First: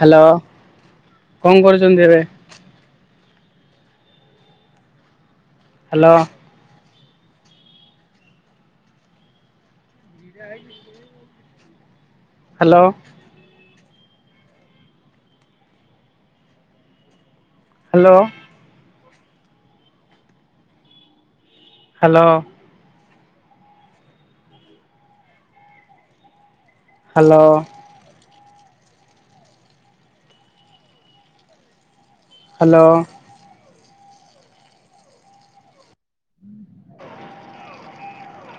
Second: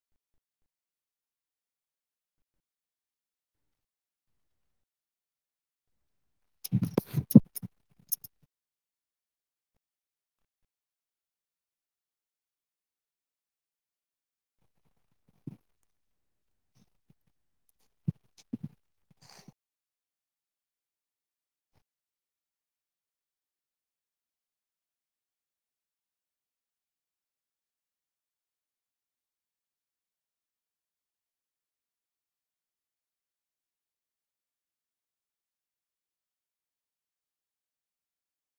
Hello କଣ କରୁଛନ୍ତି ଏବେ? Hello. [unintelligible] Hello. Hello. Hello. Hello. Hello.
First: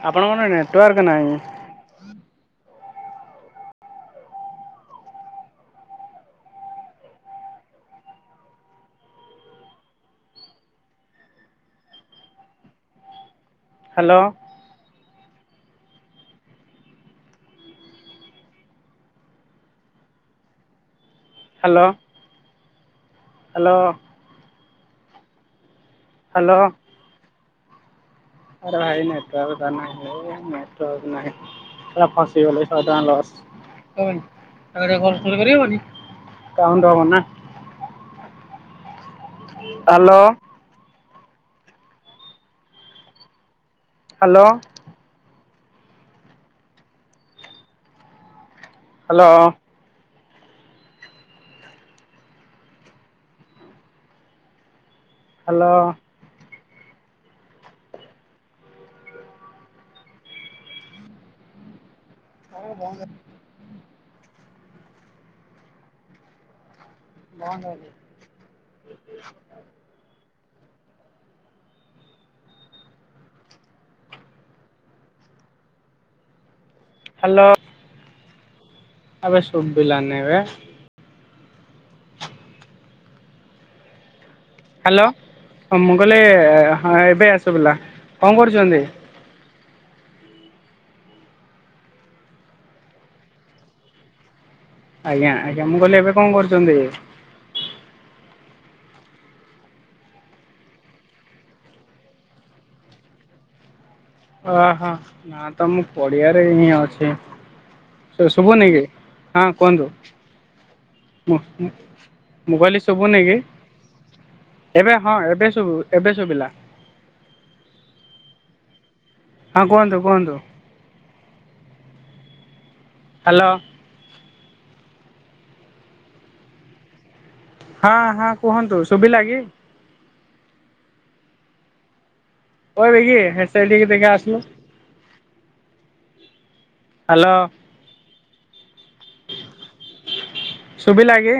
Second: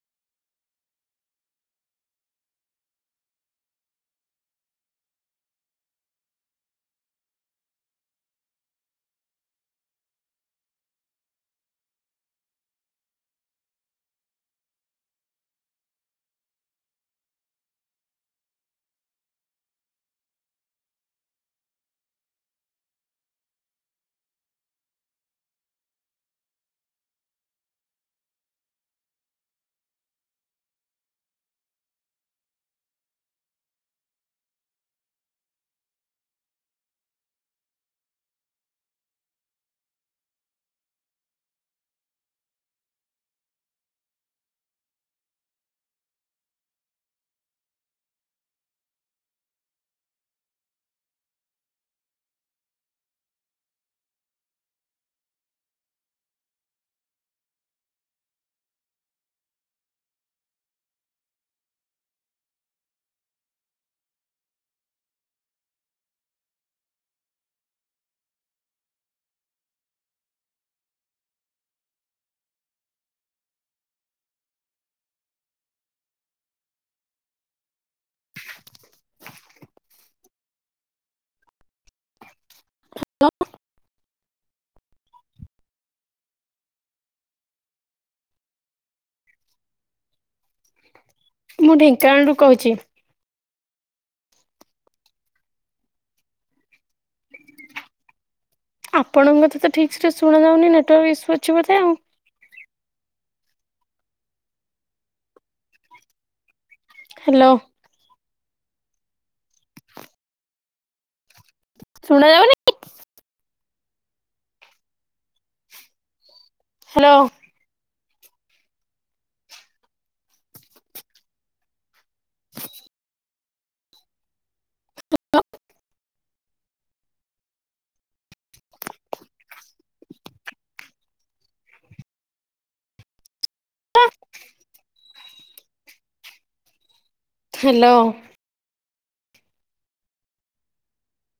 ଆପଣଙ୍କର ନେଟୱାର୍କ ନାହିଁ। ହ୍ୟାଲୋ। ହ୍ୟାଲୋ। ହ୍ୟାଲୋ। ହ୍ୟାଲୋ। ଆରେ ଭାଇ ନେଟୱାକ ତା ନାହିଁ ଏ ନେଟୱାକ ତ ନାହିଁ। ପୁରା ଫସିଗଲି ଶହେ ଟଙ୍କା ଲସ। କାଉଣ୍ଟ ହବ ନା। Hello. Hello. Hello. Hello. [unintelligible] [unintelligible] Hello. ଆବେ ସୁବିଲାନି ବେ। [unintelligible] ହ୍ୟାଲୋ ହଁ ମୁଁ କହିଲି ହଁ ଏବେ ସୁଭିଲା କଣ କରୁଛନ୍ତି? ମୁଁ ଢେଙ୍କାନାଳରୁ କହୁଛି। ଆଜ୍ଞା ଆଜ୍ଞା ମୁଁ କହିଲି ଏବେ କଣ କରୁଛନ୍ତି। ଆପଣଙ୍କ କଥା ତ ଠିକ୍ ଶୁଣାଯାଉନି ନେଟୱାର୍କ ଇସ୍ୟୁ ଅଛି ବୋଧେ ଆଉ। ଓହୋ ନା ତ ମୁଁ ପଡି଼ଆରେ ହିଁ ଅଛି। ହ୍ୟାଲୋ। ଶୁଭୁନି କି ହଁ କୁହନ୍ତୁ। ଶୁଣା ଯାଉନି ମୁଁ କହିଲି ଶୁଭୁନି କି? ଏବେ ହଁ ଏବେ ଶୁଭୁ ଏବେ ଶୁଭିଲା। ହ୍ୟାଲୋ ହଁ କୁହନ୍ତୁ କୁହନ୍ତୁ ହ୍ୟାଲୋ ହ [inaudible] ହଁ ହଁ କୁହନ୍ତୁ ଶୁଭିଲା କି? କହିବ କି ସେଠିକି ଟେ ଆସିଲୁ। ହ୍ୟାଲୋ ହ୍ୟାଲୋ ଶୁଭିଲା କି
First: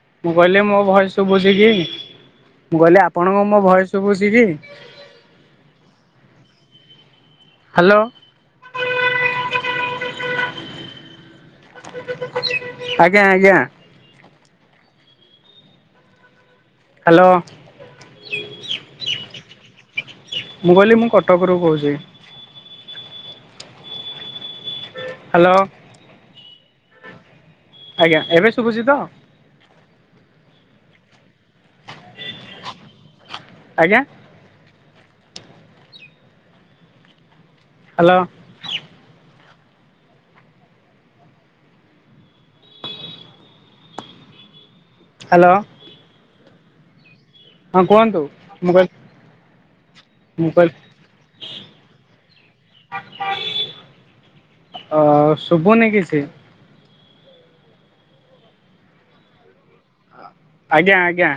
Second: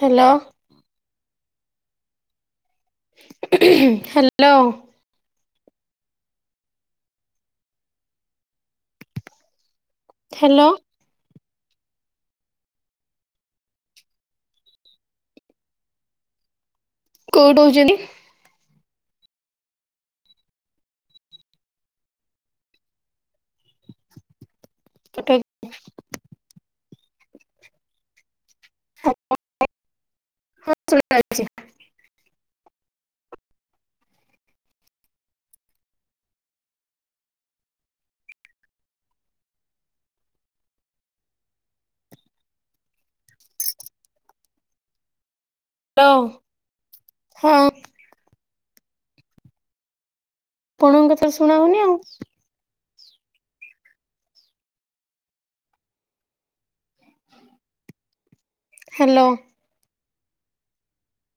ହ୍ୟାଲୋ ମୁଁ କହିଲି ମୋ ଭୟସ ଶୁଭୁଛି କି ମୁଁ କହିଲି ଆପଣଙ୍କୁ ମୋ ଭୟସ ଶଭୁଛି କି? ହ୍ୟାଲୋ ହ୍ୟାଲୋ ହ୍ୟାଲୋ ଆଜ୍ଞା ଆଜ୍ଞା ହ୍ୟାଲୋ କୋଉଠୁ କହୁଛନ୍ତି ମୁଁ କହିଲି ମୁଁ କଟକରୁୁ କହୁଛି। ହ୍ୟାଲୋ କଟକ୍ ଆଜ୍ଞା ଏବେ ଶୁଭୁଛି ତ? ହଁ ଶ [inaudible] ଅଛି ଆଜ୍ଞା ହ୍ୟାଲୋ ହ୍ୟାଲୋ ହ୍ୟାଲୋ ହଁ କୁହନ୍ତୁ ମୁକଲ ମୁକଲ ପଣଙ୍କୁ ତ ଶୁଣା ହଉନି ଆଉ। ଅ ଶୁଭୁନି କିଛି ହ୍ୟାଲୋ ଆଜ୍ଞା ଆଜ୍ଞା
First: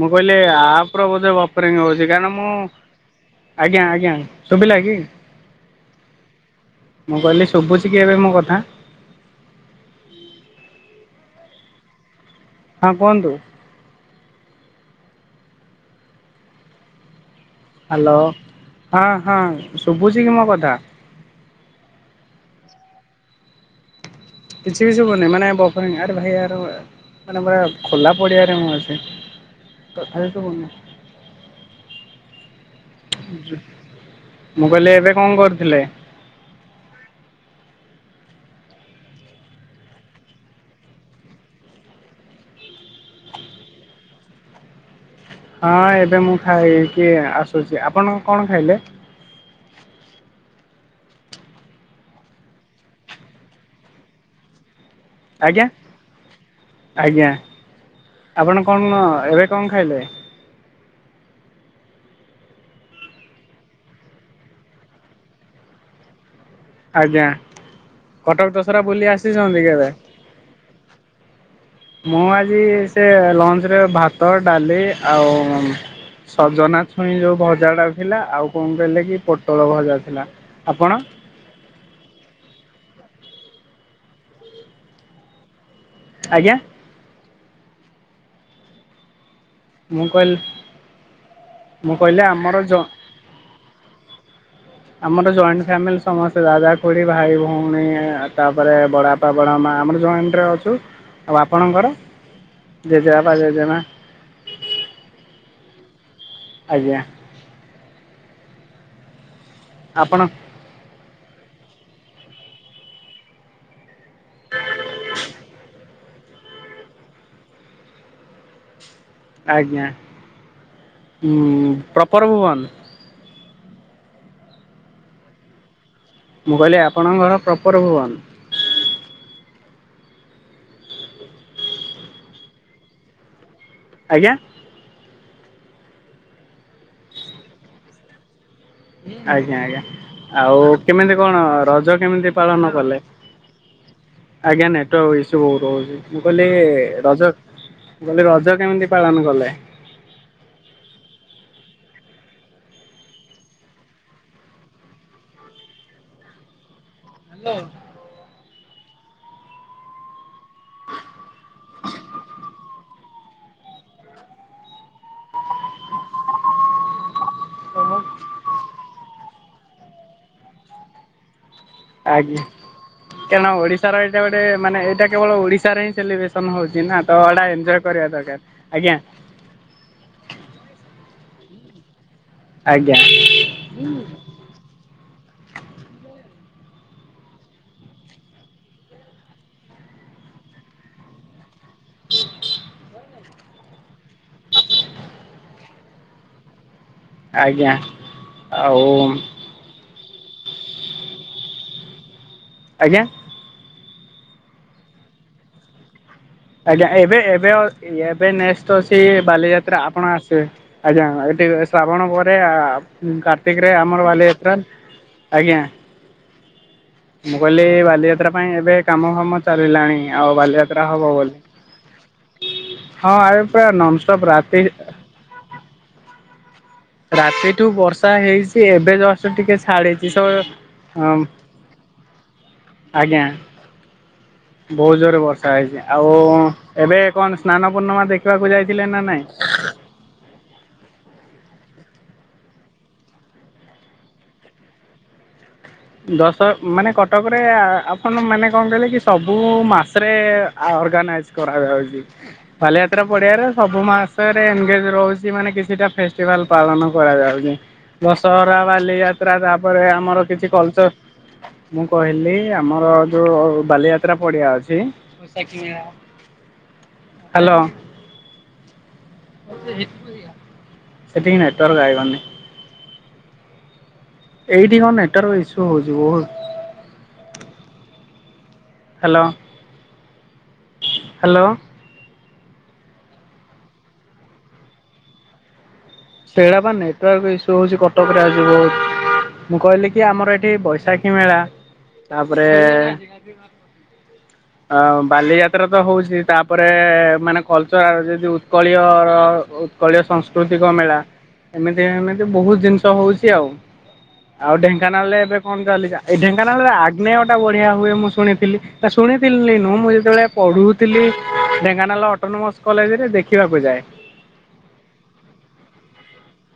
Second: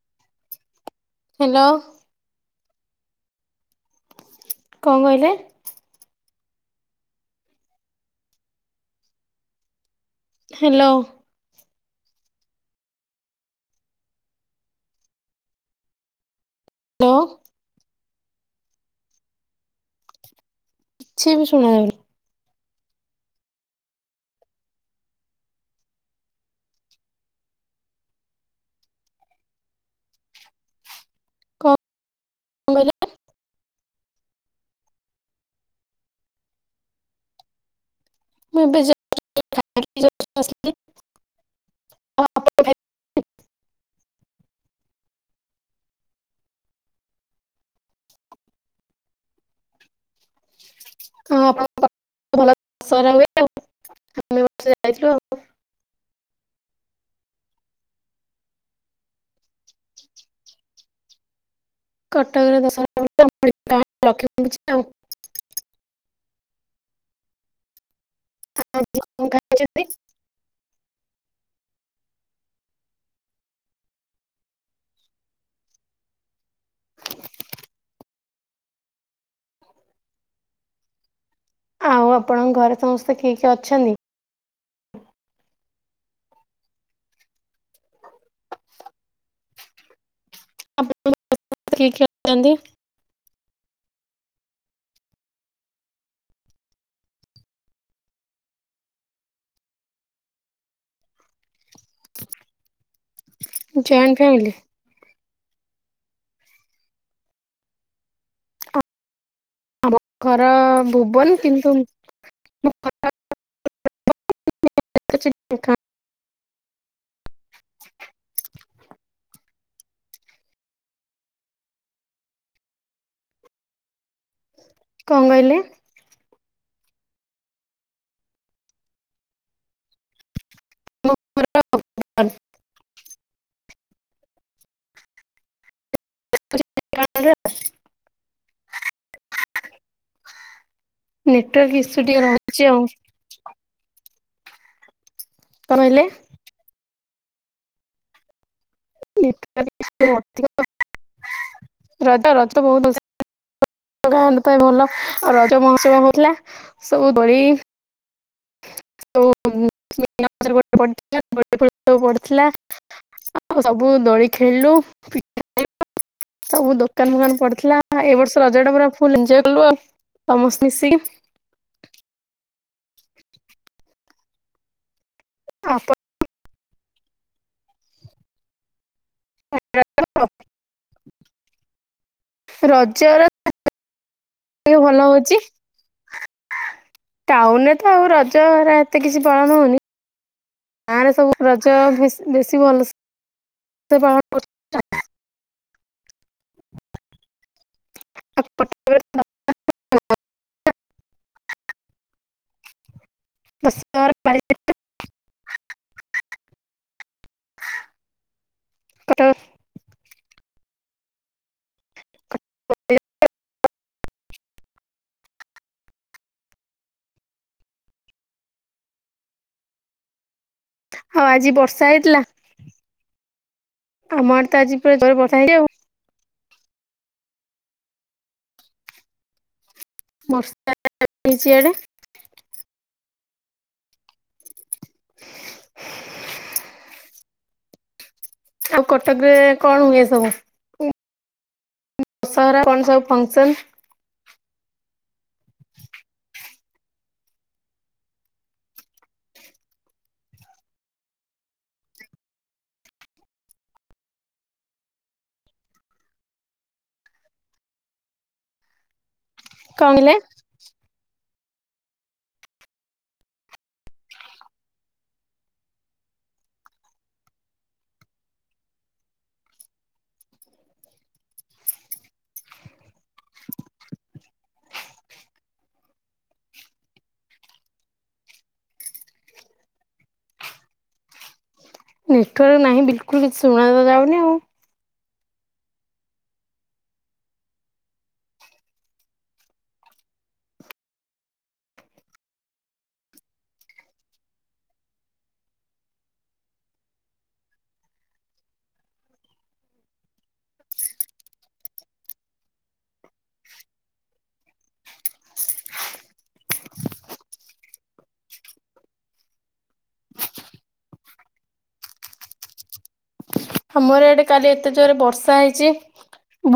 ମୁଁ କହିଲି ଆପଣ ବୋଧେ ହ୍ୟାଲୋ ବାପରିଙ୍ଗ ହଉଛି କାରଣ ମୁଁ ଆଜ୍ଞା ଆଜ୍ଞା ଶୁଭିଲା କି କଣ କହିଲେ ମୁଁ କହିଲି ଶୁଭୁଛି କି ଏବେ ମୋ କଥା? ହ୍ୟାଲୋ ହଁ କୁହନ୍ତୁ ତ ହ୍ୟାଲୋ ହଁ ହଁ ଶୁଭୁଛି କି ମୋ କଥା? ଛି ବି ଶୁଣାଯାଉନି କିଛି ବି ଶୁଭୁନି ମାନେ ଆରେ ଭାଇ ଆ ମାନେ ପୁରା ଖୋଲା ପଡିଆରେ ମୁଁ ଅଛି। ତାଥାବି କଣ କହିଲେ ସୁବୁନି। ମୁଁ କହିଲି ଏବେ କଣ କରୁଥିଲେ। ମୁଁ ଏବେ। [inaudible] ଆଉ ଆପଣ ହଁ ଏବେ ମୁଁ ଖାଇକି ଆସୁଛି ଆପଣ କଣ ଖାଇଲେ। ହଁ ଆପଣଙ୍କ ଭଲ ସ ହୁଏ ଆଉ ଆମେ ବ ଯାଇଥିଲୁ ଆଉ [inaudible] ଆଜ୍ଞା ଆଜ୍ଞା ଆପଣ କଣ ଏବେ କଣ ଖାଇଲେ। କଟକରେ ଦଶ ରଖିଛି ଆଉ [inaudible] ଆଜ୍ଞା କଟକ ଦଶରା ଆଜି ବୁଲି କଣ ଆସିଛନ୍ତି ଖାଇଛନ୍ତି? କେବେ। ମୁଁ ଆଜି ସେ ଲଞ୍ଚ ରେ ଭାତ, ଡାଲି ଆଉ ସଜନା ଛୁଇଁ ଯୋଉ ଭଜାଟା ଥିଲା ଆଉ କଣ କହିଲେ କି ପୋଟଳ ଭଜା ଥିଲା। ଆପଣ ଆଉ ଆପଣଙ୍କ ଘରେ ସମସ୍ତେ କିଏ କିଏ ଅଛନ୍ତି? ଆଜ୍ଞା। ମୁଁ କହିଲି ଆପଣ କିଏ ମୁଁ କିଏ କହିଲି ଅଛନ୍ତି? ଆମର ଜ ଆମର ଜଏଣ୍ଟ ଫ୍ୟାମିଲି ସମସ୍ତେ ଦାଦା ଖୁଡି ଭାଇ ଭଉଣୀ ତାପରେ ବଡ ପାବଣ ମା ଆମର ଜଏଣ୍ଟରେ ଅଛୁ ଆଉ ଆପଣଙ୍କର ଜେଜେବା ଜେଜେମା। Joint family? ଆଜ୍ଞା। ଆମ ଆପଣ ଘର ଭୁବନ କିନ୍ତୁ [inaudible] କଣ ଆଜ୍ଞା ହୁଁ ପ୍ରପର ଭୁବନ। କ ଣ କହିଲେ? ମୁଁ କହିଲି ଆପଣଙ୍କ ଘର ପ୍ରପର ଭୁବନ। [unintelligible] ଆଜ୍ଞା। [unintelligible] ଆଜ୍ଞା ଆଜ୍ଞା ଆଉ କେମିତି କଣ ନେଟୱାର୍କ ରଜ ଇସୁ ଟିକେ କେମିତି ରହୁଛି ପାଳନ ଆଉ। କଲେ? ଆଜ୍ଞା ନେଟୱାର୍ ଇସୁ ବହୁତ କଣ ହହୁଛି କହିଲେ? ମୁଁ କହିଲି ରଜ ମୁଁ କହିଲି ରଜ କେମିତି ପାଳନ କଲେ? ନେଟୱାର୍କ ଅଧିକ ରଜ ରଜ ବହୁତ ଗା ପାଇଁ ଭଲ ଆଉ ରଜ ମହୋସୟ ହଉଥିଲା ସବୁ ଦଳି। [unintelligible] ପଡିଥିଲା। ଆଉ ସବୁ ଦୋଳି ଖେଳିଲୁ [unintelligible] ସବୁ ଦୋକାନ ଫୋକାନ ପଡିଥିଲା ଏ ବର୍ଷ ରଜ ଟା ପୁରା ଫଲ କଲୁ ଆଉ। ସମସ୍ତେ ମିିଶିକି ଆଜ୍ଞା କାରଣ ଓଡିଶାର ଏଇଟା ଗୋଟେ ମାନେ ଏଇଟା। କେବଳ ଓଡିଶାରେ ଆପଣ ହିଁ ସେଲିବ୍ରେସନ ହଉଛି ନା ତ ଏଟା ଏନ୍ଜୟ କରିବା ଦରକାର ଆଜ୍ଞା। [unintelligible] ଆଜ୍ଞା ରଜର ଟିକେ ଭଲ ହଉଛି। ଟାଉନରେ ତ ଆଉ ରଜରେ ଏତେ କିଛି ପାଳନ ହଉନି। ଗାଁ ରେ ସବୁ ରଜ ବେଶୀ ଭଲ ପାଳନ କର। ଆଜ୍ଞା ଆଉ। ଆଜ୍ଞା। [unintelligible] ଆଜ୍ଞା ଏବେ ଏବେ ଏବେ ନେକ୍ସଟ୍ ଅଛି ବାଲିଯାତ୍ରା ଆପଣ ଆସିବେ। ଆଜ୍ଞା ଏଠି ଶ୍ରାବଣ ପରେ କାର୍ତ୍ତିକ ରେ ଆମର ବାଲିଯାତ୍ରା ଆଜ୍ଞା। ମୁଁ କହିଲି ବାଲିଯାତ୍ରା ପାଇଁ ଏବେ କାମ ଫାମ ଚାଲିଲାଣି ଆଉ ବାଲିଯାତ୍ରା। ହବ ଆଉ ଆଜି ବର୍ଷା ହେଇଥିଲା ବୋଲି ହଁ ଏ ପୁରା ଆମ ନନପ ଆଡେ ତ ରାତି। ଆଜି [unintelligible] ରାତିଠୁ ବର୍ଷା ହେଇଛି ଏବେ ଜଷ୍ଟ ଟିକେ ଛାଡିଛି। ଏସ ବର୍ଷା ହେଇଛି ଇଆଡେ ଆଜ୍ଞା [unintelligible] ବହୁତ ଜୋର ରେ ବର୍ଷା ହେଇଛି ଆଉ ଏବେ କଣ ସ୍ନାନ ପୂର୍ଣ୍ଣିମା ଦେଖି ଆଉ କଟକ ରେ କଣ ହୁଏ ଏ ସବୁ। ଦଶହରା କଣ ସବୁ ଫଙ୍କସନ ଦଶ [inaudible] ମାନେ କଟକରେ ଆପଣ ମାନେ କଣ କହିଲେ କି ସବୁ ମାସରେ ଅର୍ଗାନାଇଜ୍ କରାଯାଉଛି। ବାଲିଯାତ୍ରା ପଡିଆରେ ସବୁ ମାସରେ ଏଙ୍ଗଜ ରହୁଛି ମାନେ କିଛିଟା ଫେଷ୍ଟିଭାଲ ପାଳନ କରାଯାଉଛି। ଦଶହରା ବାଲିଯାତ୍ରା ତାପରେ କଣ କହିଲେ? ଆମର କିଛି କଲଚର ମୁଁ କହିଲି ଆମର ଯୋଉ ବାଲିଯାତ୍ରା ପଡିଆ ଅଛି। ହ୍ୟାଲୋ। ସେଠିକି ନେଟୱାର୍କ ଆଇବନି। [inaudible] ଏଇଠି କଣ ନେଟୱାର୍କ ଇସୁ ହଉଛି ବହୁତ। Hello hello. ନେଟୱାର୍କ ନାହିଁ ବିଲକୁଲ କିଛି ଶୁଣା ତ ଯାଉନି ଆଉ। ସେଟା ବା ନେଟୱାର୍କ ଇସୁ ହଉଛି କଟକ ରେ ଆଜିିବ ବହୁତ। ମୁଁ କହିଲି କି ଆମର ଏଠି ବୈଶାଖୀ ମେଳା ତାପରେ ଆ ବାଲିଯାତ୍ରା ତ ହଉଛି ତାପରେ ମାନେ କଲଚରାଲ ଯଦି ଉତ୍କଳୀୟର କଳିୀୟ ସଂସ୍କୃତିକ ମେଳା ଏମିତି ଏମିତି ବହୁତ ଜିନିଷ ହଉଛି ଆଉ। ଆଉ ଢେଙ୍କାନାଳରେ ଏବେ କଣ ଚାଲିଛି ଏଇ ଢେଙ୍କାନାଳରେ ଆଗ୍ନୟଟା ବଢିଆ ହୁଏ ମୁଁ ଶୁଣିଥିଲି ଶୁଣିଥିଲି ନୁ ମୁଁ ଯେତେବେଳେ ପଢୁଥିଲି ଢେଙ୍କାନାଳ ଅଟୋନୋମସ କଲେଜରେଦେ ଆମର ଇଆଡେ କାଲି ଏତେ ଜୋରେ ବର୍ଷା ହେଇଛି।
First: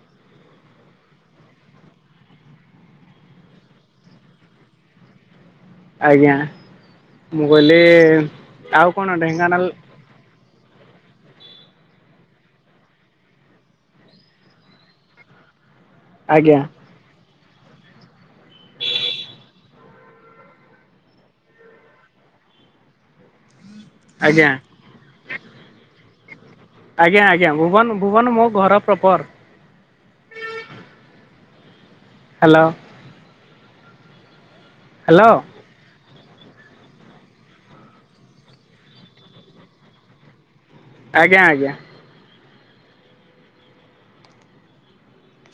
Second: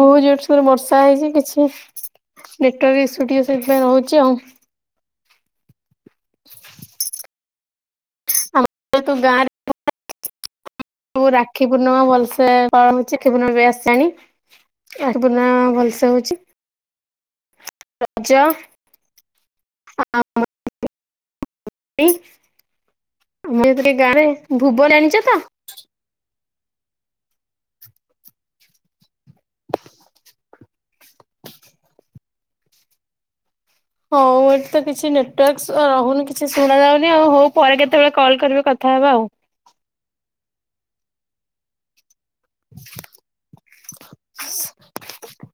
ବହୁତ ଜୋରସୋରେ ବର୍ଷା ହେଇଛି କିଛି ନେଟୱାର୍କ ଇସୁ ଟିକେ ସେଥିପାଇଁ ରହୁଛି ଆଉ। ଆଜ୍ଞା ମୁଁ କହିଲି ଆମ ଆଉ କଣ ଢେଙ୍କାନାଳ ମୁଁ ରାକ୍ଷୀ ପୂର୍ଣ୍ଣିମା ଭଲସେ ହ ରାକ୍ଷୀ ପୂର୍ଣ୍ଣିମା ବି ଆସିଚାଣି ରାକ୍ଷୀ ପୂର୍ଣ୍ଣିମା ଭଲସେ ହଉଛି। ଆଜ୍ଞା। ରଜ। [unintelligible] ଆମେ ଟିକେ ଗାଁରେ ଆଜ୍ଞା ଭୁବ ଜାଣିଛ? ଆଜ୍ଞା ଆଜ୍ଞା ଭୁବନ ଭୁବନ ମୋ ଘର ପ୍ରପର। ହ୍ୟାଲୋ। ହଁଊ ଏଠି ତ କିଛି ହ୍ୟାଲୋ ନେଟୱାର୍କ ରହୁନି କିଛି ଶୁଣା ଯାଉନି ଆଉ ହଉ ପରେ କେତେବେଳେ କଲ୍ କରିବେ କଥାହେବା ଆଉ। ଆଜ୍ଞା ଆଜ୍ଞା। ଆସ୍